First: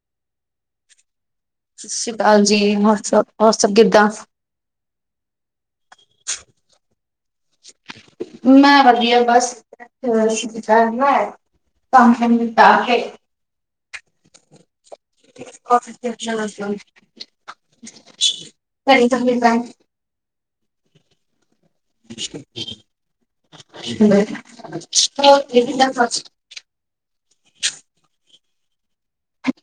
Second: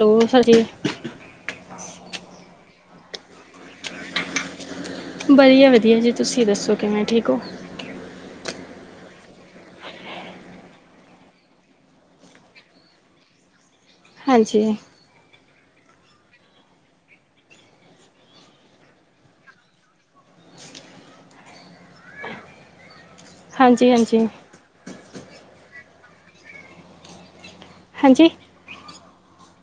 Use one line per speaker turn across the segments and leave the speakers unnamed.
ਦੋਸ਼ ਹਜੇ
ਸਤਿ ਸ਼੍ਰੀ ਅਕਾਲ ਜੀ, ਬਸ ਹੋਰ ਸਭ ਕਿੱਦਾਂ?
ਵਧੀਆ, ਵਧੀਆ ਜੀ ਤੁਸੀਂ ਦੱਸੋ ਕਿਵੇਂ ਠੀਕ ਹੋ?
ਮੈ [inaudible] ਵਧੀਆ ਬੱਸ ਤਾਂ ਕੇ [inaudible]
ਹਾਂਜੀ
ਕ ਤ ਫਰ [inaudible] ਹੈਲੋ
ਹਾਂਜੀ ਹਾਂਜੀ
ਦੇਖਦੇ ਆਂ ਬਸ
ਹਾਂਜੀ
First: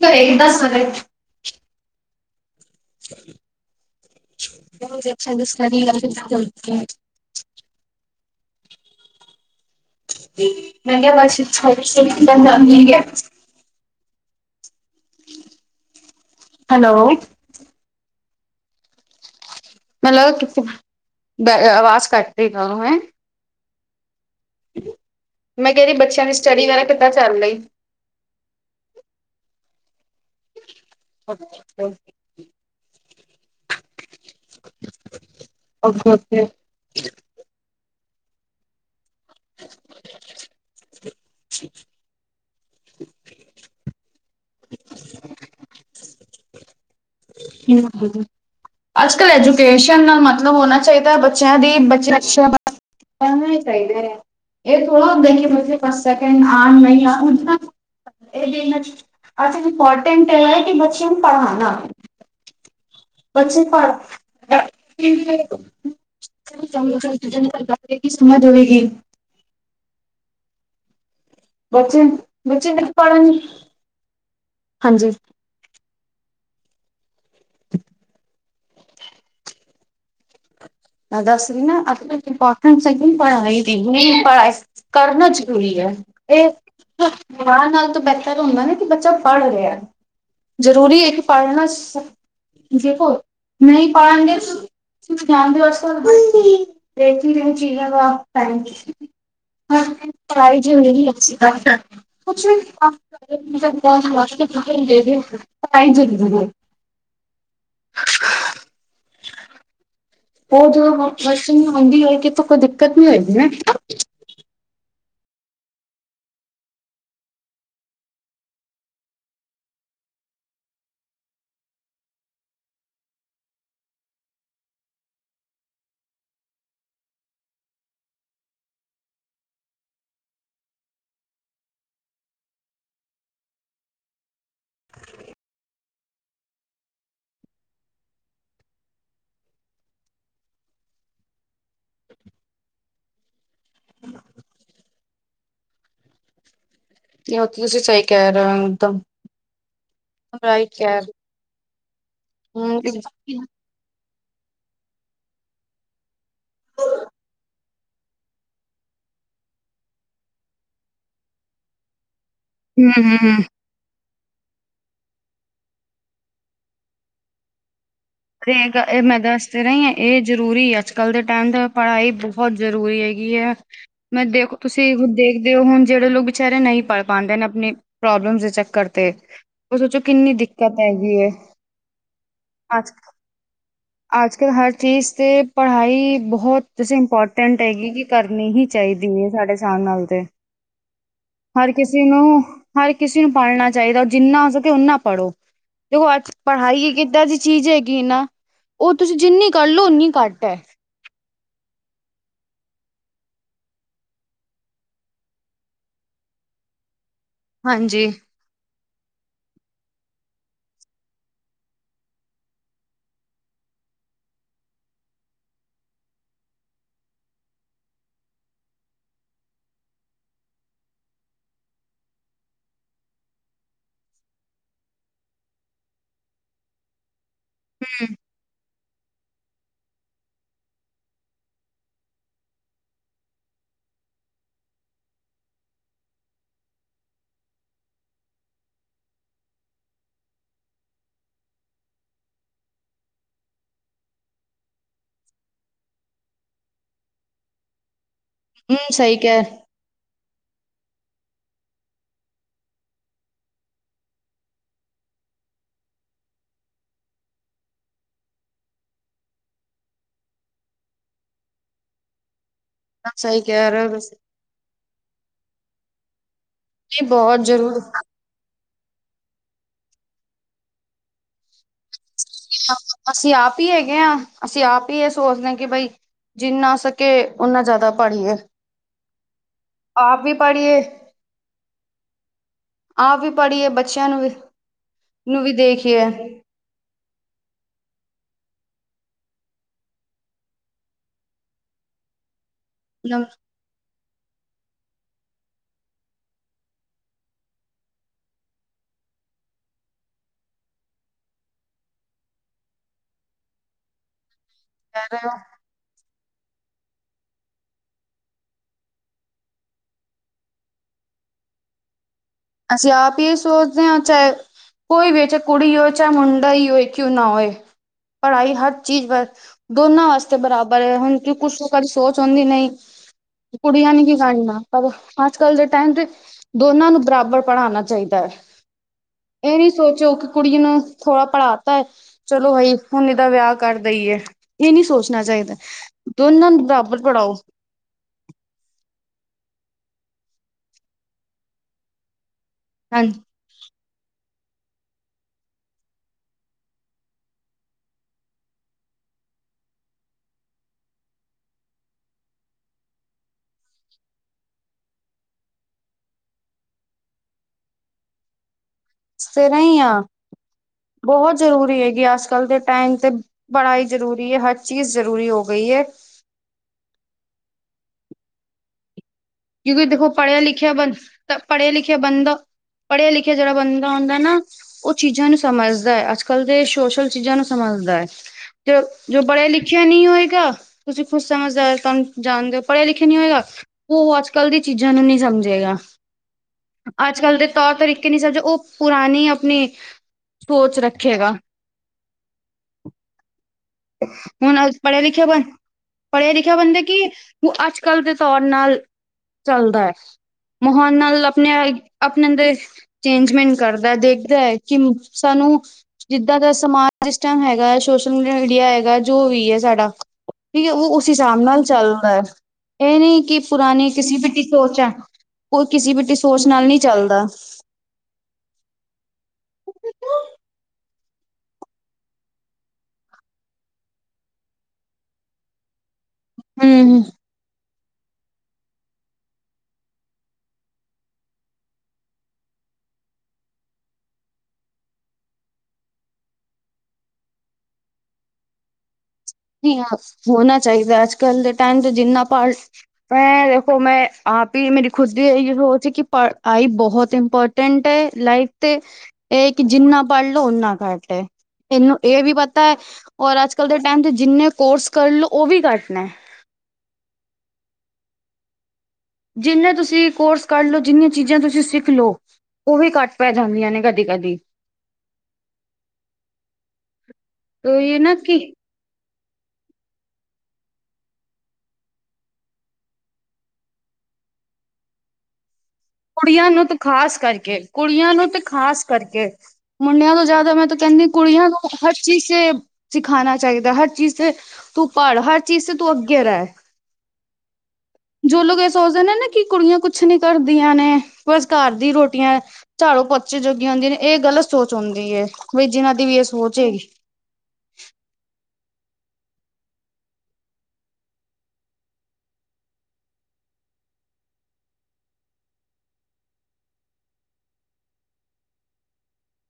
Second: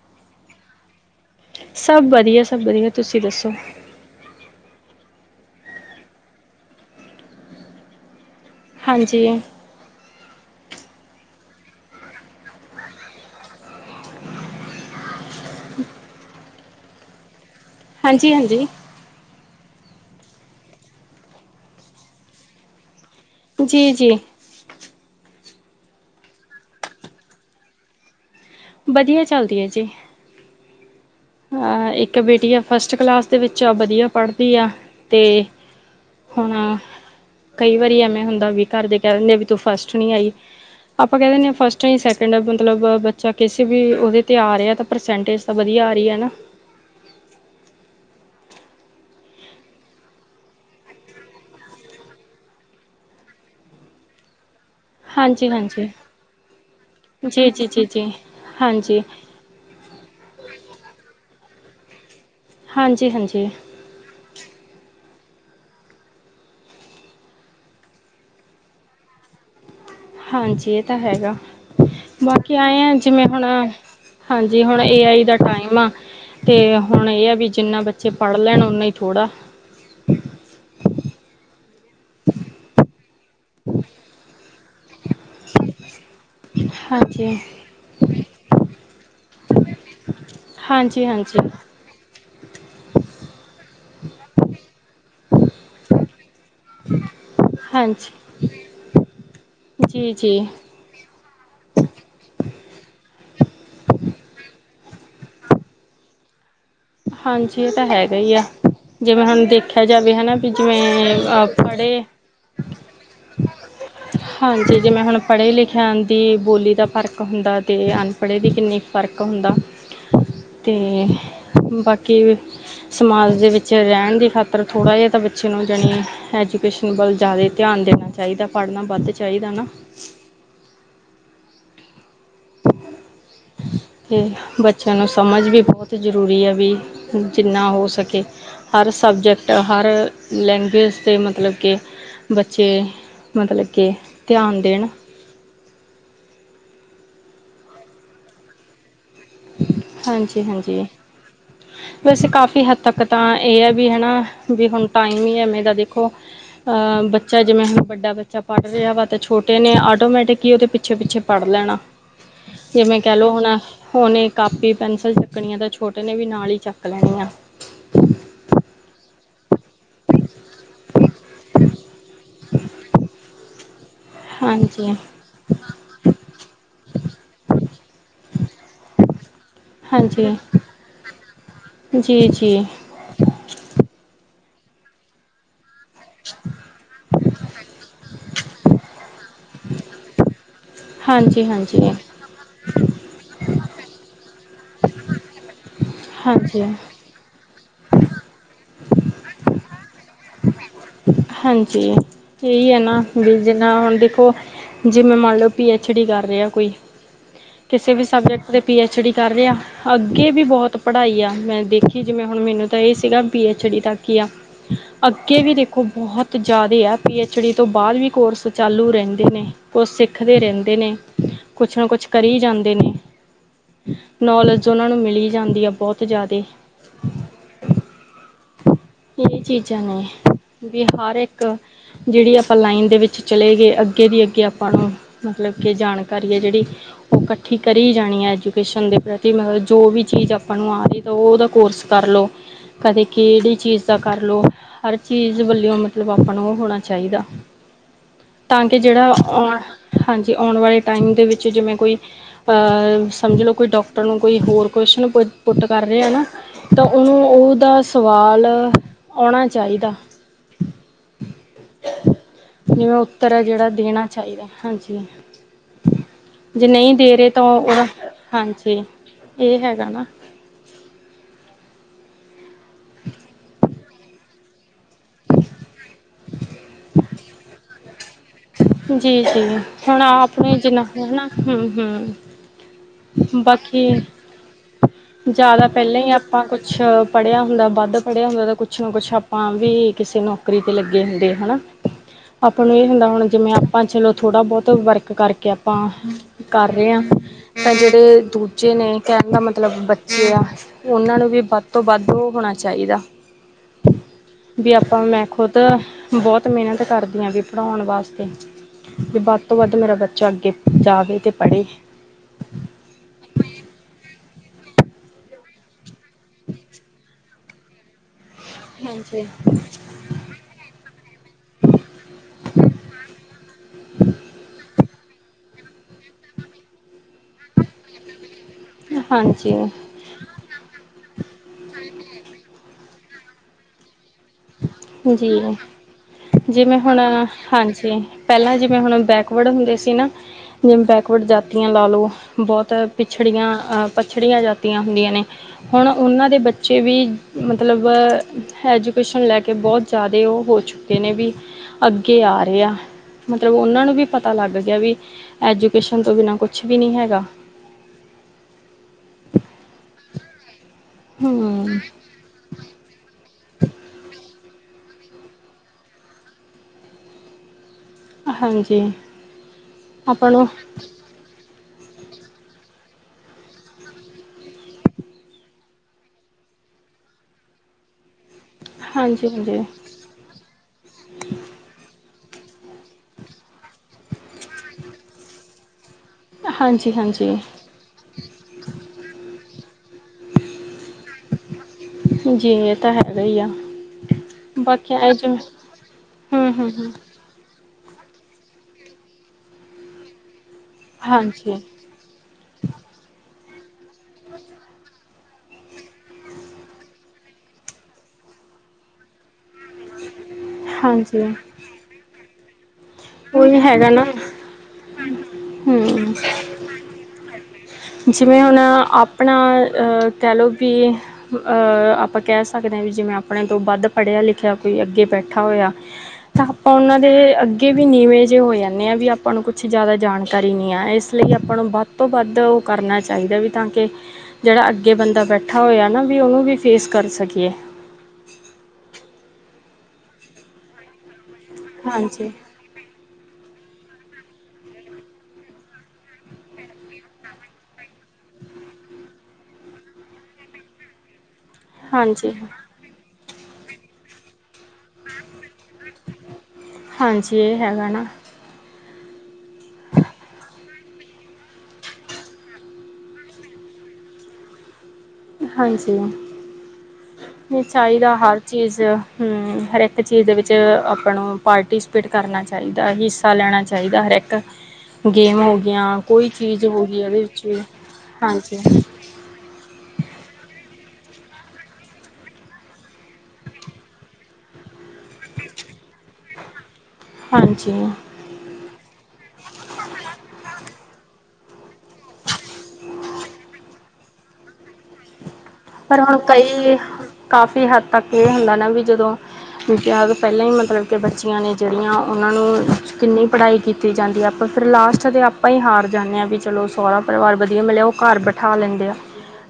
ਘਰੇ ਦਸ ਸਾਰੇ
ਸਭ ਵਧੀਆ, ਸਭ ਵਧੀਆ ਤੁਸੀਂ ਦੱਸੋ?
ਬਹੁਤ ਹੀ ਅੱਛਾ ਸਟਡੀ [inaudible]
ਹਾਂਜੀ
[inaudible] ਹੈਲੋ
ਹਾਂਜੀ, ਹਾਂਜੀ।
ਮਤਲਬ ਆਵਾਜ਼ ਕੱਟ ਰਹੀ ਉਹਨਾਂ ਨੂੰ ਹੈ।
ਜੀ, ਜੀ।
ਮੈਂ ਕਹਿ ਰਹੀ ਬੱਚਿਆਂ ਦੀ ਸਟੱਡੀ ਵਗੈਰਾ ਕਿੱਦਾਂ ਚੱਲ ਰਹੀ।
ਵਧੀਆ ਚੱਲਦੀ ਹੈ ਜੀ। ਹਾਂ ਇੱਕ ਬੇਟੀ ਆ ਫਸਟ ਕਲਾਸ ਦੇ ਵਿੱਚ ਉਹ ਵਧੀਆ ਪੜ੍ਹਦੀ ਆ ਅਤੇ
ਹੋਰ ਫਿਰ।
ਹੁਣ ਕਈ ਵਾਰੀ ਐਵੇਂ ਹੁੰਦਾ ਵੀ। ਘਰ ਦੇ ਕਹਿ ਦਿੰਦੇ ਵੀ ਤੂੰ ਫਸਟ ਨੀ ਆਈ ਆਪਾਂ ਕਹਿ ਦਿੰਦੇ ਹਾਂ ਫਸਟ ਨ ਸੈਕਿੰਡ ਮਤਲਬ ਬੱਚਾ ਕਿਸੇ ਵੀ ਉਹਦੇ ਤੇ ਆ ਰਿਹਾ ਤਾਂ ਪਰਸੈਂਟੇਜ ਤਾਂ ਵਧੀਆ ਆ ਰਹੀ ਹੈ।
ਕੀ [inaudible] ਅੱਜ ਕੱਲ੍ਹ ਐਜੂਕੇਸ਼ਨ ਨਾਲ ਮਤਲਬ ਹੋਣਾ ਚਾਹੀਦਾ ਬੱਚਿਆਂ ਦੀ ਬੱਚੇ ਐਵੇਂ ਚਾਹੀਦੇ ਇਹ ਥੋੜਾ ਹੁੰਦਾ ਕਿ
ਹਾਂਜੀ
ਬੱਚੇ
ਹਾਂਜੀ
ਫਸਟ ਸੈਕਿੰਡ ਆਉਣ ਨਹੀਂ ਆਉਣ।
ਜੀ ਜੀ ਜੀ ਜੀ ਹਾਂਜੀ
ਅੱਜ ਇੰਪੋਰਟੈਂਟ ਇਹ ਹੈ ਕਿ ਬੱਚਿਆਂ ਨੂੰ ਪੜ੍ਹਾਉਣਾ।
ਹਾਂਜੀ ਹਾਂਜੀ
ਬੱਚੇ ਪੜ [inaudible] ਸਮਝ ਹੋਏਗੀ।
ਹਾਂਜੀ ਇਹ ਤਾਂ ਹੈਗਾ
ਬੱਚੇ
ਬਾਕੀ
ਬੱਚੇ
ਆਏ
ਨਹੀਂ
ਆ ਜਿਵੇਂ
ਪੜ੍ਹਨ
ਹੁਣ ਹਾਂਜੀ ਹੁਣ ਏ
ਹਾਂਜੀ
ਆਈ ਦਾ ਟਾਈਮ ਆ ਤੇ ਹੁਣ ਇਹ ਆ ਵੀ ਜਿੰਨਾ ਬੱਚੇ ਪੜ੍ਹ ਲੈਣ ਉਨਾ ਹੀ ਥੋੜ੍ਹਾ
ਮੈਂ ਦੱਸ ਰਹੀ ਨਾ ਅੱਜ ਕੱਲ ਇੰਪੋਰਟੈਂਸ ਹੈਗੀ ਪੜ੍ਹਾਈ ਦੀ ਪੜਾਈ ਕਰਨਾ ਜ਼ਰੂਰੀ ਹੈ। ਇਹ
ਹਾਂਜੀ
ਵਿਹ ਨਾਲ ਤੋਂ ਬਿਹਤਰ ਹੁੰਦਾ ਨਾ ਕਿ ਬੱਚਾ ਪੜ੍ਹ ਰਿਹਾ ਜ਼ਰੂਰੀ
ਹਾਂਜੀ
ਹੈ ਕਿ
ਹਾਂਜੀ
ਪੜ੍ਹਨਾ ਦੇੇਖੋ ਨਹੀਂ ਪੜ੍ਹਨਗੇ ਤੁਸੀਂ ਜਾਣਦੇ ਹੋ।
ਹਾਂਜੀ
[inaudible]
ਜੀ ਜੀ
[inaudible] [inaudible]
ਹਾਂਜੀ ਇਹ ਤਾਂ ਹੈਗਾ ਈ ਆ, ਜਿਵੇਂ ਹੁਣ ਦੇਖਿਆ ਜਾਵੇ ਹਨਾ
ਉਹ ਜਦੋਂ ਵਸ 'ਚ ਹੁੰਦੀ ਹੋਏਗੀ ਤਾਂ ਕੋਈ ਦਿੱਕਤ ਨੀ ਹੋਏਗੀ ਨਾ
ਹਾਂਜੀ, ਜਿਵੇਂ ਹੁਣ ਪੜ੍ਹੇ ਲਿਖਿਆਂ ਦੀ ਬੋਲੀ ਦਾ ਫਰਕ ਹੁੰਦਾ ਤੇ ਅਨ ਪੜ੍ਹੇ ਦੀ ਕਿੰਨੀ ਫਰਕ ਹੁੰਦਾ
[inaudible]
ਤੇ ਬਾਕੀ ਸਮਾਜ ਦੇ ਵਿੱਚ ਰਹਿਣ ਦੀ ਖਾਤਰ ਥੋੜ੍ਹਾ ਜਿਹਾ ਤਾਂ ਬੱਚੇ ਨੂੰ, ਜਾਣੀ ਐਜੂਕੇਸ਼ਨ ਵੱਲ ਜ਼ਾਦਾ ਈ ਧਿਆਨ ਦੇਣਾ ਚਾਈਦਾ, ਪੜ੍ਹਨਾ ਵੱਧ ਚਾਈਦਾ ਨਾ।
[inaudible]
ਤੇ ਬੱਚਿਆਂ ਨੂੰ ਸਮਝ ਵੀ ਬਹੁਤ ਜ਼ਰੂਰੀ ਏ ਵੀ, ਜਿੰਨਾ ਹੋ ਸਕੇ ਹਰ ਸਬਜੈਕਟ, ਹਰ ਲੈਂਗੁਏਜ ਤੇ ਮਤਲਬ ਕਿ ਬੱਚੇ ਮਤਲਬ ਕਿ, ਧਿਆਨ ਦੇਣ
ਨਹੀਂ ਉਹ ਤਾਂ ਤੁਸੀਂ ਸਹੀ ਕਹਿ ਰਹੇ ਓ, ਇਹ ਦਮ।
ਹਾਂਜੀ-ਹਾਂਜੀ। ਵੈਸੇ ਕਾਫ਼ੀ ਹੱਦ ਤੱਕ ਤਾਂ
ਹਮ
ਇਹ ਐ ਵੀ ਹਨਾ, ਵੀ ਹੁਣ ਟਾਈਮ ਈ ਐਵੇਂ ਦਾ ਦੇਖੋ ਅਹ, ਬੱਚਾ ਜਿਵੇਂ ਹੁਣ ਵੱਡਾ ਬੱਚਾ ਪੜ੍ਹ ਰਿਹਾ ਵਾ ਤਾਂ ਛੋਟੇ ਨੇ ਆਟੋਮੈਟਿਕ ਈ ਉਹਦੇ ਪਿੱਛੇ-ਪਿੱਛੇ ਪੜ੍ਹ ਲੈਣਾ, ਜਿਵੇਂ ਕਹਿ ਲਓ ਹੁਣ ਓਹਨੇ ਕਾਪੀ ਪੈਨਸਿਲ ਚੱਕਣੀ ਆ ਤੇ ਛੋਟੇ ਨੇ ਵੀ ਨਾਲ ਈ ਚੱਕ ਲੈਣੀ ਆ
ਫੇਕ ਆ, ਮੈਂ ਦੱਸ ਤੇ ਰਹੀ ਆ ਇਹ ਜ਼ਰੂਰੀ ਅੱਜ-ਕੱਲ੍ਹ ਦੇ ਟੈਮ ਪੜ੍ਹਾਈ ਬਹੁਤ ਜ਼ਰੂਰੀ ਹੈਗੀ ਆ। ਮੈਂ ਦੇਖੋ
ਹਾਂਜੀ
ਤੁਸੀਂ, ਦੇਖਦੇ ਓ ਹੁਣ ਜਿਹੜੇ ਲੋਕ ਬਚਾਰੇ ਨਹੀਂ ਪੜ੍ਹ ਪਾਉਂਦੇ ਨੇ, ਆਪਣੀ ਪ੍ਰੋਬਲਮ ਦੇ ਚੱਕਰ ਤੇ ਉਹ ਸੋਚੋ ਕਿੰਨੀ
ਹਾਂਜੀ
ਦਿੱਕਤ ਹੈਗੀ ਏ,
ਜੀ ਜੀ
ਅੱਜ ਅੱਜ-ਕੱਲ੍ਹ ਹਰ ਚੀਜ਼ ਤੇ ਪੜ੍ਹਾਈ ਬਹੁਤ ਜਸੀਂ ਇੰਪੋਰਟੈਂਟ ਹੈਗੀ ਕਿ ਕਰ ਨਹੀਂ ਚਾਹੀਦੀ ਏ ਸਾਡੇ ਸਾਨ ਨਾਲ ਤੇ
ਹਾਂਜੀ
ਹਰ
ਹਾਂਜੀ
ਕਿਸੇ ਨੂੰ ਹਰ ਕਿਸੇ ਨੂੰ ਪੜ੍ਹਨਾ ਚਾਹੀਦਾ, ਜਿੰਨਾ ਹੋ ਸਕੇ ਓਨਾ ਪੜ੍ਹੋ, ਦੇਖੋ ਅੱਜ
ਹਾਂਜੀ
ਪੜ੍ਹਾਈ ਇਕ ਏਦਾ ਦੀ ਚੀਜ਼ ਹੈਗੀ ਨਾ ਉਹ ਤੁਸੀਂ ਜਿੰਨੀ ਕਰ ਲਓ ਉਨੀ ਘੱਟ ਐ।
ਹਾਂਜੀ, ਇਹੀ ਏ ਨਾ ਵੀ ਜਿਨ੍ਹਾਂ ਹੁਣ ਦੇਖੋ ਜਿਵੇਂ ਮੰਨ ਲੋ ਪੀ ਐਚ ਡੀ ਕਰ ਰਿਹਾ ਕੋਈ, ਕਿਸੇ ਵੀ
ਹਾਂਜੀ
ਸਬਜੈਕਟ ਤੇ ਪੀ ਐੱਚ ਡੀ ਕਰ ਰਿਆ ਅੱਗੇ ਵੀ ਬਹੁਤ ਪੜ੍ਹਾਈ ਆ, ਮੈਂ ਦੇਖੀ ਜਿਵੇਂ ਹੁਣ ਮੈਨੂੰ ਤਾਂ ਇਹ ਸੀਗਾ ਬੀ ਐਚ ਡੀ ਤੱਕ ਹੀ ਆ ਅੱਗੇ ਵੀ ਦੇ ਬਹੁਤ ਜ਼ਾਦੇ ਆ, ਪੀ ਐਚ ਡੀ ਤੋਂ ਬਾਅਦ ਵੀ ਕੋਰਸ ਚਾਲੂ ਰਹਿੰਦੇ ਨੇ, ਕੁ ਸਿੱਖ ਸਿੱਖਦੇ ਰਹਿੰਦੇ ਨੇ, ਕੁਛ ਨਾ ਕੁਛ ਕਰੀ ਜਾਂਦੇ ਨੇ ਨੌਲੇਜ ਉਹਨਾਂ ਨੂੰ ਮਿਲੀ ਜਾਂਦੀ ਏ, ਬਹੁਤ ਜ਼ਿਆਦੇ
ਹੂੰ।
ਇਹੀ ਚੀਜ਼ਾਂ ਨੇ, ਵੀ ਹਰ ਇੱਕ ਜਿਹੜੀ ਆਪਾਂ ਲਾਈਨ ਦੇ ਵਿੱਚ ਚਲੇ ਗਏ, ਅੱਗੇ ਦੀ ਅੱਗੇ ਆਪਾਂ ਨੂੰ ਮਤਲਬ ਕਿ ਜਾਣਕਾਰੀ ਏ ਜਿਹੜੀ ਉਹ ਕੱਠੀ ਕਰੀ ਜਾਣੀ ਐ, ਐਜੂਕੇਸ਼ਨ ਦੇ ਪ੍ਰਤੀ ਮਤਲਬ ਜੋ ਵੀ ਚੀਜ਼ ਆਪਾਂ ਨੂੰ ਆ ਗੀ ਤੇ ਓ ਉਹਦਾ ਕੋਰਸ ਕਰ ਲੋ, ਕਦੇ ਕਿਹੜੀ ਚੀਜ਼ ਦਾ ਕਰ ਲੋ, ਹਰ ਚੀਜ਼ ਦੇ ਵੱਲਿਓ ਮਤਲਬ ਆਪਾਂ ਨੂੰ ਉਹ ਹੋਣਾ ਚਾਈਦਾ ਤਾਂ
ਹਮ
ਕਿ ਜਿਹੜਾ
ਸਹੀ ਕਹਿ
ਅ ਹਾਂਜੀ ਆਓਣ ਵਾਲੇ ਟਾਈਮ ਦੇ ਵਿੱਚ ਜਿਵੇਂ ਕੋਈ ਅ ਸਮਝ ਲਓ ਕੋਈ ਡਾਕਟਰ ਨੂੰ ਕੋਈ ਹੋਰ ਕੁਸ਼ਣ ਪੁੱਟ ਕਰ ਰਿਹਾ ਨਾ ਤਾਂ ਓਹਨੂੰ ਓਹਦਾ ਸਵਾਲ ਆਉਣਾ ਚਾਹੀਦਾ। ਜਿਵੇਂ ਉੱਤਰ ਐ,
ਸਹੀ
ਜਿਹੜਾ
ਕਹਿ ਰਹੇ ਹੋ
ਦੇਣਾ
ਤੁਸੀਂ
ਚਾਹੀਦਾ ਹਾਂਜੀ। ਜੇ ਨਹੀਂ ਦੇ ਰਹੇ ਤਾਂ
ਬਹੁਤ ਜ਼ਰੂਰ
ਓਹਦਾ ਹਾਂਜੀ ਇਹ ਹੈਗਾ ਨਾ।
ਅਸੀਂ ਆਪ ਹੀ ਹੈਗੇ ਆ। ਅਸੀਂ ਆਪ ਹੀ ਇਹ ਸੋਚਦੇ ਹਾਂ ਕਿ ਬਈ ਜਿੰਨਾ ਹੋ ਸਕੇ ਓਨਾ ਜ਼ਿਆਦਾ ਪੜੀਏ।
ਜੀ- ਜੀ ਹੁਣ ਆਪਣੇ ਜਿੰਨਾ ਹੋਆ ਨਾ ਹਮ- ਹਮ
ਆਪ ਵੀ ਪੜ੍ਹੀਏ
ਬਾਕੀ,
ਬੱਚਿਆਂ ਨੂੰ ਵੀ ਨੂੰ ਵੀ
ਜ਼ਿਆਦਾ ਪਹਿਲਾਂ
ਦੇਖੀਏ
ਹੀ ਆਪਾਂ ਕੁਛ ਪੜ੍ਹਿਆ ਹੁੰਦਾ ਵੱਧ ਪੜ੍ਹਿਆ ਹੁੰਦਾ, ਤਾਂ ਕੁਛ ਨਾ ਕੁੱਛ ਆਪਾਂ ਵੀ ਕਿਸੇ ਨੌਕਰੀ ਤੇ ਲੱਗੇ ਹੁੰਦੇ ਹਨਾ। ਆਪਾਂ ਨੂੰ ਇਹ ਹੁੰਦਾ ਹੁਣ, ਜਿਵੇਂ ਆਪਾਂ ਚਲੋ ਥੋੜ੍ਹਾ ਬਹੁਤ ਵਰਕ ਕਰਕੇ ਆਪਾਂ ਕਰ ਰਹੇ ਆ। ਤਾਂ ਜਿਹੜੇ ਦੂਜੇ ਨੇ ਕਹਿਣ ਦਾ ਮਤਲਬ ਬੱਚੇ ਆ ਓਹਨਾਂ ਨੂੰ ਵੀ ਵੱਧ ਤੋਂ ਵੱਧ ਉਹ ਹੋਣਾ ਚਾਹੀਦਾ।
[inaudible]
ਵੀ ਆਪਾਂ ਮੈਂ ਖੁਦੰ ਬਹੁਤ ਮਿਹਨਤ ਕਰਦੀ ਆ ਵੀ ਪੜ੍ਹਾਉਣ ਵਾਸਤੇ। ਵੀ ਵੱਧ ਤੋਂ ਵੱਧ ਮੇਰਾ ਬੱਚਾ ਅੱਗੇ ਜਾਵੇ ਤੇ ਪੜ੍ਹੇ।
ਅਸੀਂ ਆਪ ਹੀ ਐ ਸੋਚਦੇ ਹਾਂ ਚਾਹੇ ਕੋਈ ਵੀ ਹੋ ਚੇ ਕੁੜੀ ਹੋਏ ਚਾਹੇ ਮੁੰਡਾ ਹੋਏ ਕਿਓ ਨਾ ਹੋਏ ਪੜ੍ਹਾਈ ਹਰ ਚੀਜ਼ ਵ
ਹਾਂਜੀ
ਦੋਨਾਂ ਵਾਸਤੇ ਬਰਾਬਰ ਹੁਣ ਤੇ ਕੁਛ ਲੈਕਾ ਦੀ ਸੋਚ ਆਉਂਦੀ ਨਹੀਂ ਕੁੜੀਆਂ ਨੀ ਕੀ ਕਰਨਾ ਪਰ ਅੱਜ- ਕੱਲ ਦੇ ਟਾਈਮ ਤੇ ਦੋਨਾਂ ਨੂੰ ਬਰਾਬਰ ਪੜ੍ਹਾਣਾ ਚਾਹੀਦਾ ਐ
ਹਾਂਜੀ
ਇਹ ਨਹੀ ਸੋਚਣਾ ਚੋ ਕਿ ਕੁੜੀ ਨੂੰ ਥੋੜਾ ਪੜ੍ਹਾ ਤਾਂ ਚਲੋ ਬਾਈ ਹੁਣ ਇਹਦਾ ਵਿਆਹ ਕਰ ਦਈਏ। ਇਹ ਨਹੀਂ ਸੋਚਣਾ ਚਾਹੀਦਾ
ਜੀ
ਦੋਨਾਂ ਨੂੰ
ਜਿਵੇਂ ਹੁਣ
ਬਰਾਬਰ ਪੜ੍ਹਾਓ।
ਹਾਂਜੀ। ਪਹਿਲਾਂ ਜਿਵੇਂ ਹੁਣ ਬੈਕਵਰਡ ਹੁੰਦੇ ਸੀ, ਨਾ ਜਿਵੇਂ ਬੈਕਵਰਡ ਜਾਤੀਆਂ ਲਾ ਲਉ ਬਹੁਤ
ਹਾਂਜੀ
ਪਿਛੜੀਆਂ ਅਹ ਪੱਛੜੀਆਂ ਜਾਤੀਆਂ ਹੁੰਦੀਆਂ ਨੇ। ਹੁਣ ਉਹਨਾਂ ਦੇ ਬੱਚੇ ਵੀ ਮਤਲਬ ਐਜੂ ਐਜੂਸ਼ਨ ਲੈ ਕੇ ਬਹੁਤ ਜ਼ਿਆਦਾ ਉਹ ਹੋ ਚੁੱਕੇ ਨੇ ਵੀ ਅੱਗੇ ਆ ਰਹੇ ਆ। ਮਤਲਬ ਉਹਨਾਂ ਨੂੰ ਵੀ ਪਤਾ ਲੱਗ ਗਿਆ ਵੀ ਐਜੂਕੇਸ਼ਨ ਤੋਂ ਬਿਨਾਂ ਕੁਛ ਵੀ ਨਹੀਂ ਹੈ ਗਾ।
ਇਸ ਤਰਾਂ ਹੀ ਆਂ ਬਹੁਤ
ਹਮ
ਜ਼ਰੂਰੀ ਹੈਗੀ ਆ ਅਜ ਕੱਲ ਦੇ ਟਾਈਮ ਤੇ ਪੜਾਈ ਜ਼ਰੂਰੀ ਐ, ਹਰ ਚੀਜ਼ ਜ਼ਰੂਰੀ ਹੋ ਗਈ ਐ।
ਹਾਂਜੀ।
ਕਿਉਂਕਿ ਦੇਖੋ
ਆਪਾਂ
ਪੜ੍ਹਿਆ
ਨੂੰ
ਲਿਖੇ ਬੰਦਾ ਪੜ੍ਹੇ ਲਿਖੇ ਬੰਦਾ ਪੜ੍ਹਿਆ- ਲਿਖਿਆ ਜਿਹੜਾ ਬੰਦਾ ਹੁੰਦਾ ਨਾ ਉਹ ਚੀਜ਼ਾਂ ਨੂੰ ਸਮਝਦਾ ਐ, ਅੱਜ ਕਲ ਦੇ ਸੋਸ਼ਲ ਚੀਜ਼ਾਂ ਨੂੰ ਸਮਝਦਾ ਐ। ਜੋ
ਹਾਂਜੀ
ਪੜ੍ਹਿਆ
ਹਾਂਜੀ
ਲਿਖਿਆ ਨਹੀਂ ਹੋਏਗਾ ਤੁਸੀਂ ਖੁਦ ਸਮਝਦਾਰ ਹੋ, ਤੁਹਾਨੂੰ ਜਾਣਦੇ ਹੋ ਪੜ੍ਹਿਆ ਲਿਖੇ ਨੀ ਹੋਏਗਾ ਉਹ ਅੱਜ ਕੱਲ ਦੀ ਚੀਜ਼ਾਂ ਨੂੰ ਨਹੀ‌ ਸਮਝੇਗਾ।
ਹਾਂਜੀ
ਅੱਜ ਕੱਲ੍ਹ ਦੇ
ਹਾਂਜੀ
ਤੌਰ ਤਰੀਕੇ ਨੀ ਸਮਝੋ ਉਹ ਪੁਰਾਣੇ ਆਪਣੇ ਸੋਚ ਰੱਖੇਗਾ।
ਜੀ ਇਹ ਤਾਂ ਹੈਗਾ ਹੀ ਆ।
ਹੁਣ ਅ
ਬਾਕੀ
ਪੜ੍ਹਿਆ
ਐ
ਲਿਖਿਆ
ਜਿਵੇਂ
ਬੰਦਾ, ਪੜ੍ਹਿਆ
ਹੂੰ
ਲਿਖਿਆ
ਹੂੰ
ਬੰਦੇ
ਹੂੰ
ਕਿ ਉਹ ਅੱਜ ਕੱਲ੍ਹ ਦੇ ਤੌਰ ਨਾਲ ਚੱਲਦਾ ਐ, ਮੂਹਾਨ ਨਾਲ ਆਪਣੇ
ਹਾਂਜੀ
ਆਪਣੇ ਅ ਦੇ ਚੇਂਜਮੈਂਟ ਕਰਦਾ ਦੇਖਦਾ ਐ ਕਿ ਸਾਨੂੰ ਜਿੱਦਾਂ ਦਾ ਸਮਾਜ ਇਸ ਟਾਈਮ ਹੈਗਾ ਹੈ ਸੋਸ਼ਲ ਮੀਡੀਆ। ਮੀਡੀਆ ਹੈਗਾ ਜੋ ਵੀ ਹੈ, ਸਾਡਾ ਠੀਕ ਹੈ ਉਹ ਉਸ
ਹਾਂਜੀ
ਹਿਸਾਬ ਨਾਲ ਚੱਲਦਾ ਹੈ ਇਹ ਨੀ। ਕਿ
ਉਹੀ
ਪੁਰਾਣੀ
ਹੈਗਾ ਨਾ
ਘਿਸੀ ਪਿਟੀ ਸੋਚ ਹੈ ਉਹ ਘਿਸੀ
ਹੂੰ
ਪਿਟੀ ਸੋਚ ਨਾਲ ਨਹੀਂ ਚੱਲਦਾ।
ਜਿਵੇਂ ਹੁਣ ਆਪਣਾ ਕਹਿ ਲਓ ਵੀ ਆਪਾਂ ਕਹਿ ਸਕਦੇ ਹਾਂ ਵੀ ਜਿਵੇਂ ਆਪਣੇ ਤੋਂ ਵੱਧ ਪੜ੍ਹਿਆ ਲਿਖਿਆ ਕੋਈ ਅੱਗੇ ਬੈਠਾ ਹੋਇਆ।
[unintelligible]
ਤਾਂ ਆਪਾਂ ਉਹਨਾਂ ਦੇ ਅੱਗੇ ਵੀ ਨੀਵੇਂ ਜਿਹੇ ਹੋ ਜਾਂਦੇ ਹਾਂ ਵੀ ਆਪਾਂ ਨੂੰ ਕੁਛ ਜ਼ਿਆਦਾ ਜਾਣਕਾਰੀ ਨਹੀਂ ਆ ਇਸ ਲਈ ਆਪਾਂ ਨੂੰ ਵੱਧ ਤੋਂ ਵੱਧ ਕਰਨਾ ਚਾਹੀਦਾ ਵੀ ਤਾਂ ਕਿ ਜਿਹੜਾ ਅੱਗੇ ਬੰਦਾ ਬੈਠਾ ਹੋਇਆ ਨਾ ਵੀ ਉਹ ਨੂੰ ਵੀ ਫੇਸ ਕਰ ਸਕੀਏ।
ਨਹੀਂ ਹੋਣਾ ਚਾਹੀਦਾ ਅੱਜ ਕੱਲ੍ਹ ਦੇ ਟਾਈਮ ਤੇ ਜਿੰਨਾ
ਹਾਂਜੀ
ਪੜ ਮੈਂ ਦੇਖੋ ਮੈਂ ਆਪ ਹੀ ਮੇਰੀ ਖੁਦ ਦੀ ਇਹੀ ਸੋਚ ਹੈ ਕਿ ਪੜ੍ਹਾਈ ਬਹੁਤ ਇੰਪੋਰਟੈਂਟ ਇਮਪੋਰਟੈਂਟ ਹੈ ਲਾਈਫ ਤੇ ਇਹ ਕਿ ਜਿੰਨਾ ਪੜ ਲਉ ਓਨਾ ਘੱਟ ਐ। ਇਹਨੂੰ ਇਹ ਵੀ
ਹਾਂਜੀ
ਪਤਾ ਹੈ ਔਰ ਅੱਜ ਕੱਲ੍ਹ ਦੇ ਟਾਈਮ ਤੇ ਜਿੰਨੇ ਕੋਰਸ ਕਰ ਲਓ ਉਹ ਵੀ ਘੱਟ ਨੇ।
ਹਾਂਜੀ ਇਹ ਹੈਗਾ ਨਾ।
ਜਿੰਨੇ ਤੁਸੀਂ ਕੋਰਸ ਕਰ ਲਓ ਜਿੰਨੀ ਚੀਜ਼ਾਂ ਤੁਸੀਂ ਸਿੱਖ ਲਓ ਉਹ ਵੀ ਘੱਟ ਪੈ ਜਾਂਦੀਆਂ ਨੇ ਕਦੀ ਕਦੀ
ਹਾਂਜੀ ਮੈਮ ਨਹੀਂ
ਤੇ ਇਹ
ਚਾਹੀਦਾ
ਨਾ
ਹਰ
ਕਿ
ਚੀਜ਼ ਹਰ ਇੱਕ ਚੀਜ਼ ਦੇ ਵਿੱਚ ਆਪਣਾ ਪਾਰਟੀਸਪੇਟ ਕਰਨਾ ਚਾਹੀਦਾ ਹਿ ਹਿਸਾ ਲੈਣਾ ਚਾਹੀਦਾ ਹਰ ਇੱਕ ਗੇਮ ਹੋ ਗਈਆਂ ਕੋਈ
ਕੁੜੀਆਂ
ਚੀਜ਼
ਨੂੰ ਤੇ
ਹੋ ਗਈ
ਖ਼ਾਸ
ਉਹਦੇ ਵਿੱਚ
ਕਰਕੇ ਕੁੜੀਆਂ ਨੂੰ ਤੇ
ਹਾਂਜੀ
ਖ਼ਾਸ ਕਰਕੇ ਮੁੰਡਿਆਂ ਤੋਂ ਜਿਆਦਾ ਮੈਂ ਤਾਂ ਕਹਿੰਦੀ ਕੁੜੀਆਂ ਨੂੰ ਹਰ ਚੀਜ ਚ ਸਿਖਾਉਣਾ ਚਾਹੀਦਾ ਹਰ ਚੀਜ਼ ਤੇ ਤੂੰ ਪੜ ਹਰ ਚੀਜ਼ ਤੇ ਤੂੰ ਅੱਗੇ ਰਹਿ।
ਹਾਂਜੀ
ਜੋ ਲੋਕ ਇਹ ਸੋਚਦੇ ਨੇ ਨਾ ਕਿ ਕੁੜੀਆਂ ਕੁਛ ਨੀ ਕਰਦੀਆਂ ਨੇ ਬਸ ਘਰ ਦੀ ਰੋਟੀਆਂ ਝਾੜੂ ਪੋਚੇ ਜੋਗੀ ਹੁੰਦੀਆਂ ਨੇ ਇਹ ਗ਼ਲਤ ਸੋਚ ਹੁੰਦੀ ਹੈ ਬਈ ਜਿਹਨਾਂ ਦੀ ਵੀ ਇਹ ਸੋਚ ਹੈਗੀ।
ਕਾਫ਼ੀ ਹੱਦ ਤੱਕ ਇਹ ਹੁੰਦਾ ਨਾ ਵੀ ਜਦੋਂ ਮੈ ਕਿਹਾ ਪਹਿਲਾਂ ਹੀ ਮਤਲਬ ਕਿ ਬੱਚੀਆਂ ਨੇ ਜਿਹੜੀਆਂ ਉਹਨਾਂ ਨੂੰ ਕਿੰਨੀ ਪੜ੍ਹਾਈ ਕੀਤੀ ਜਾਂਦੀ ਹੈ ਆਪਾਂ ਫਿਰ ਲਾਸਟ ਦੇ ਆਪਾਂ ਹੀ ਹਾਰ ਜਾਂਦੇ ਹਾਂ ਵੀ ਚਲੋ ਸੋਹਰਾ ਪਰਿਵਾਰ ਵਧੀਆ ਮਿਲਿਆ ਉਹ ਘਰ ਬਠ ਉਠਾ ਲੈਂਦੇ ਆ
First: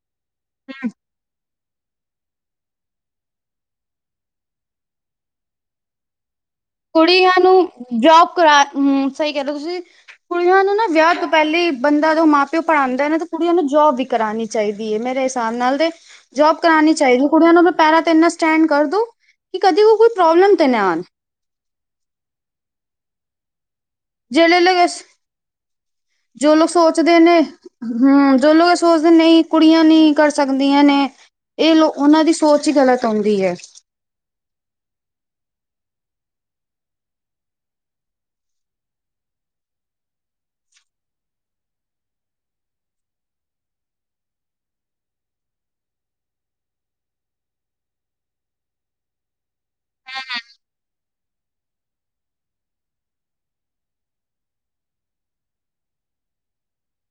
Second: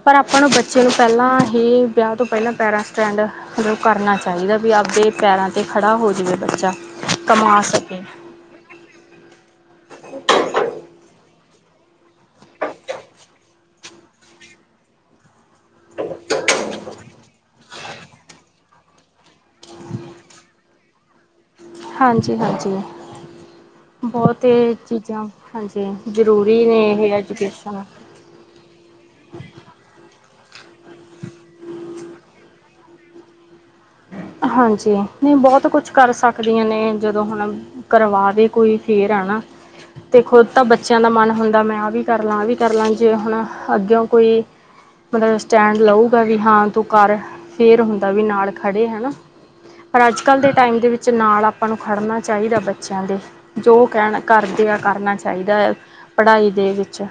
ਪਰ ਆਪਾਂ ਨੂੰ ਬੱਚੇ ਨੂੰ ਪਹਿਲਾਂ ਹੀ ਵਿਆਹ ਤੋਂ ਪਹਿਲਾਂ ਪੈਰਾ ਸਟੈਂਡ ਮਤਲਬ ਕਰਨਾ ਚਾਹੀਦਾ ਵੀ ਆਪਦੇ ਪੈਰਾਂ ਤੇ ਖੜਾ ਹੋ ਜਾਵੇ ਬੱਚਾ
ਕੁੜੀਆਂ
ਕਮਾ
ਨੂੰ
ਸਕੇ
ਜੋਬ ਕਰਾ ਸਹੀ ਕਹੀ ਰਹੇ ਤੁਸੀਂ ਕੁੜੀਆਂ ਨੂੰ ਨਾ ਵਿਆਹ ਤੋਂ ਪਹਿਲੇ ਹੀ ਬੰਦਾ ਜਦੋਂ ਮਾਂ ਪਿਓ ਪੜ੍ਹਾਉਂਦਾ ਨਾ ਤੇ ਕੁੜੀਆਂ ਨੂੰ ਜੋਬ ਵੀ ਕਰਾਣੀ ਚਾਹੀਦੀ ਹੈਏ ਮੇਰਾ ਇਸ ਹਿਸਾਬ ਨਾਲ ਦੇ ਜੋਬ ਕਰਾਣੀ ਚਾਹੀਦੀ ਕੁੜੀਆਂ ਨੂੰ ਪੈਰਾਂ ਤੇ ਇੰਨਾ ਸਟੈਂਡ ਕਰ ਦੋ ਕਿ ਕਦੇ ਉਹ ਕੋਈ ਪ੍ਰੋਬਲਮ ਤੇ ਨ ਆਉਣ
ਹਾਂਜੀ- ਹਾਂਜੀ। ਬਹੁਤ
ਜਿਹੜੇ
ਇਹ
ਲੋਕ
ਚੀਜ਼ਾਂ ਹਾਂਜੀ
ਜੋ
ਜ਼ਰੂਰੀ
ਲੋਕ
ਨੇ ਇਹ
ਸੋਚਦੇ ਨੇ
ਐਜੂਕੇਸ਼ਨ
ਹਮ ਜੋ ਲੋਕ ਸੋਚਦੇ ਨਹੀਂ ਕੁੜੀਆਂ ਨਹੀਂ ਕਰ ਸਕਦੀਆਂ ਨੇ ਇਹ ਲੋਕ ਉਹਨਾਂ ਦੀ ਸੋਚ ਹੀ ਗ਼ਲਤ ਹੁੰਦੀ ਹੈ।
ਹਾਂਜੀ ਨਹੀਂ ਬਹੁਤ ਕੁਛ ਕਰ ਸਕਦੀਆਂ ਨੇ ਜਦੋਂ ਹੁਣ ਕਰਵਾ ਦੇ ਕੋਈ ਫੇਰ ਹੈ ਨਾ ਤੇ ਖੁਦ ਤਾਂ ਬੱਚਿਆਂ ਦਾ ਮਨ ਹੁੰਦਾ ਮੈਂ ਆਹ ਵੀ ਕਰ ਲਾਂ ਆਹ ਵੀ ਕਰ ਲਾਂ ਜੇ ਹੁਣ ਅੱਗੇਓ ਕੋਈ ਮਤਲਬ ਸਟੈਂਡ ਲਊਗਾ ਵੀ ਹਾਂ ਤੂੰ ਕਰ ਫੇਰ ਹੁੰਦਾ ਵੀ ਨਾਲ ਖੜੇ ਹੈ ਨਾ। ਪਰ ਅੱਜ ਕੱਲ੍ਹ ਦੇ ਟਾਈਮ ਦੇ ਵਿੱਚ ਨਾਲ ਆਪਾਂ ਨੂੰ ਖੜ੍ਹਨਾ ਚਾਹੀਦਾ ਬੱਚਿਆਂ ਦੇ ਜੋ ਕਹਿਣ ਕਰਦੇ ਆ ਕਰਨਾ ਚਾਹੀਦਾ ਹੈ ਪੜ੍ਹਾਈ ਦੇ ਵਿੱਚ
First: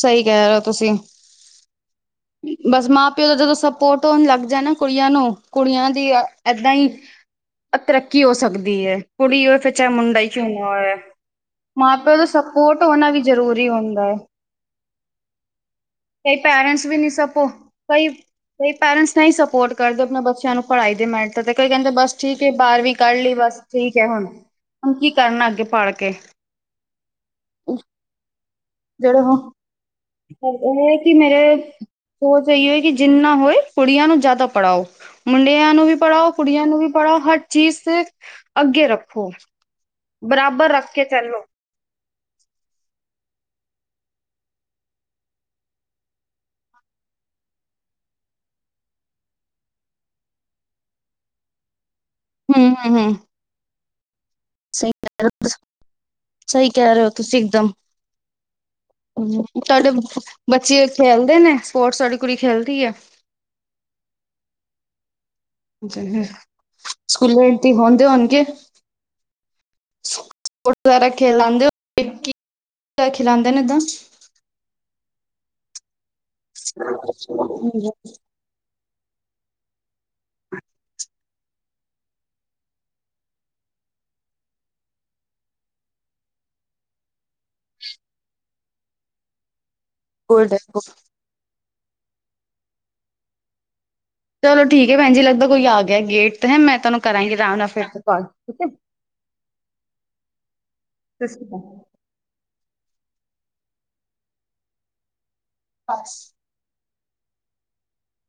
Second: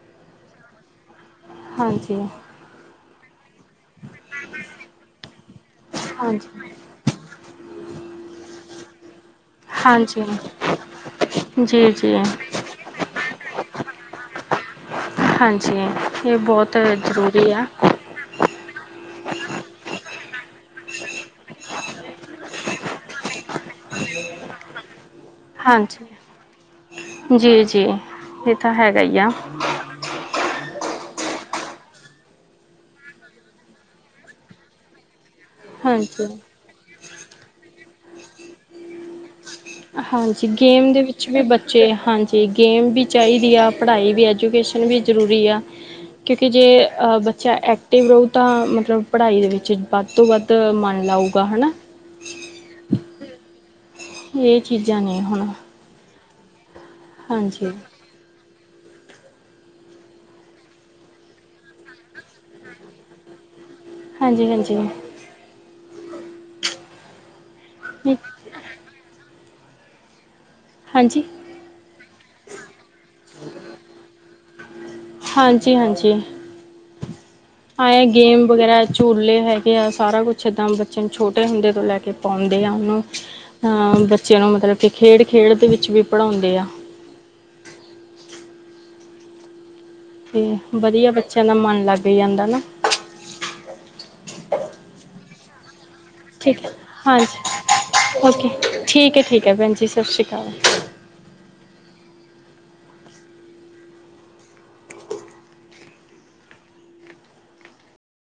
ਸਹੀ ਕਹਿ ਰਹੇ ਹੋ ਤੁਸੀਂ
ਹਾਂਜੀ
ਬਸ ਮਾਂ ਪਿਓ ਦਾ ਜਦੋਂ ਸਪੋਰਟ ਹੋਣ ਲੱਗ ਜਾ ਨਾ ਕੁੜੀਆਂ ਨੂੰ ਕੁੜੀਆਂ ਦੀ
ਹਾਂਜੀ
ਏਦਾਂ ਹੀ, ਤਰੱਕੀ ਹੋ ਸਕਦੀ ਹੈ ਕੁੜੀ ਹੋਏ ਫਿਰ ਚਾਹੇ ਮੁੰਡਾ
ਹਾਂਜੀ
ਹੀ ਚੰਗਾ ਹੋ ਏ,
ਜੀ
ਮਾਂ
ਜੀ
ਪਿਓ ਤਾਂ ਸਭ ਸਪੋਟ ਹੋਣਾ ਵੀ ਜ਼ਰੂਰੀ ਹੁੰਦਾ ਹੈ
ਹਾਂਜੀ ਇਹ
ਕਈ
ਬਹੁਤ
ਪੇਰੈਂਟਸ ਵੀ ਨਹੀਂ ਸਪੋ
ਜ਼ਰੂਰੀ ਆ
ਕਈ ਕਈ ਪੇਰੈਂਟਸ ਨਹੀਂ ਸਪੋਰਟ ਕਰਦੇ ਆਪਣੇ ਬੱਚਿਆਂ ਨੂੰ ਪੜ੍ਹਾਈ ਦੇ ਮੈਟਰ ਤੇ, ਕਈ ਕਹਿੰਦੇ ਬਸ ਠੀਕ ਹੈ ਬਾਰਵੀਂ ਕਰ ਲਈ ਬਸ। ਠੀਕ ਹੈ ਹੁਣ ਹੁਣ ਕੀ ਕਰਨਾ ਅੱਗੇ ਪੜ੍ਰ
ਹਾਂਜੀ
ਕੇ।
ਜੀ ਜੀ ਇਹ ਤਾਂ ਹੈਗਾ ਈ ਐ।
ਪਰ ਇਹ ਹੈ ਕਿ ਮੇਰੇ। ਸੋਚ ਇਹੀ ਹੈ ਕਿ ਜਿੰਨਾ ਹੋਏ, ਕੁੜੀਆਂ ਨੂੰ ਜ਼ਿਆਦਾ ਪੜ੍ਹਾਓ। ਮੁੰਡਿਆਂ ਨੂੰ ਵੀ
ਹਾਂਜੀ
ਪੜ੍ਹਾਓ, ਕੁੜੀਆਂ ਨੂੰ ਵੀ ਪੜ੍ਹਾਓ, ਹਰ ਚੀਜ਼ ਤੇ ਅੱਗੇ ਰੱਖੋ।
ਹਾਂਜੀ
ਬਰਾਬਰ
ਗੇਮ
ਰੱਖ
ਦੇ
ਕੇ
ਵਿੱਚ
ਚੱਲੋ
ਵੀ ਬ ਬੱਚੇ ਹਾਂਜੀ ਗੇਮ ਵੀ ਚਾਹੀਦੀ ਆ, ਪੜ੍ਹਾਈ ਵੀ ਐਜੂਕੇਸ਼ਨ ਵੀ ਜ਼ਰੂਰੀ ਆ‌। ਕਿਉਂਕਿ ਜੇ ਅਹ ਬੱਚਾ ਐਕਟਿਵ ਰਹੁ ਤਾਂ ਮਤਲਬ ਪੜ੍ਹਾਈ ਦੇ ਵਿੱਚ ਵੱਧ ਤੋਂ ਵੱਧ। ਤੇ ਮੰਨ ਲਊਗਾ ਹੈਨਾ।
ਹੂ ਹੂ ਹੂ
ਇਹ
ਸਹੀ
ਚੀਜ਼ਾਂ ਨੇ
ਕਹਿ ਰਹੇ
ਹੁਣ
ਹੋ, ਸਹੀ ਕਹਿ ਰਹੇ ਹੋ, ਤੁਸੀਂ
ਹਾਂਜੀ
ਇਕਦਮ। ਹੂੰ ਤੁਹਾਡੇ ਬੱਚੇ ਖੇਲਦੇ ਨੇ, ਸਪੋਰਟਸ ਤੁਹਾਡੀ ਕੁੜੀ ਖੇਲਦੀ ਹੈ।
ਹਾਂਜੀ ਹਾਂਜੀ।
ਸਕੂਲੇ ਇਲਤੀ ਹੋਣਗੇ। ਸਪੋਰਟ ਵਗੈਰਾ
ਹਾਂਜੀ
ਖੇਲਦੇ ਔ, ਖਲਾਉਦੇ ਨੇ ਏਦਾਂ।
ਹਾਂਜੀ ਹਾਂਜੀ।
ਹੂੰ।
ਹਾਂ ਇਹ
[inaudible]
ਗੇਮ ਵਗੈਰਾ। ਝੂਲੇ ਹੈਗੇ ਆ ਸਾਰਾ ਕੁਛ ਇੱਦਾਂ ਬੱਚੇ ਨੂੰ ਛੋਟੇ ਹੁੰਦੇ ਤੋਂ ਲੈ ਕੇ ਪਾਉਂਦੇ ਆ ਉਹਨੂੰ। ਤਾਂ ਬੱਚਿਆਂ ਨੂੰ ਮਤਲਬ ਕਿ ਖੇਡ ਖੇਡ ਦੇ ਵਿੱਚ ਵੀ ਪੜ੍ਹਾਉਂਦੇ ਆ।
ਗੁਡ
ਹੂ ਵਧੀਆ ਬੱਚਿਆਂ ਦਾ ਮਨ ਲੱਗ ਜਾਂਦਾ ਨਾ।
ਚਲੋ ਠੀਕ ਹੈ ਭੈਣ ਜੀ ਲੱਗਦਾ ਕੋਈ ਆ ਗਿਆ ਗੇਟ ਤੇ ਹੈ,
ਠੀਕ
ਮੈਂ ਤੁਹਾਨੂੰ ਕਰਾਂਗੀ ਆਰਾਮ
ਹਾਂਜੀ
ਨਾਲ ਫਿਰ ਕਾਲ
ਓਕੇ
ਠੀਕ ਹੈ।
ਠੀਕ ਹੈ ਠੀਕ ਹੈ ਭੈਣ ਜੀ ਸਤਿ ਸ਼੍ਰੀ ਅਕਾਲ।
ਸਤਿ ਸ਼੍ਰੀ ਅਕਾਲ। ਅੱਛਾ।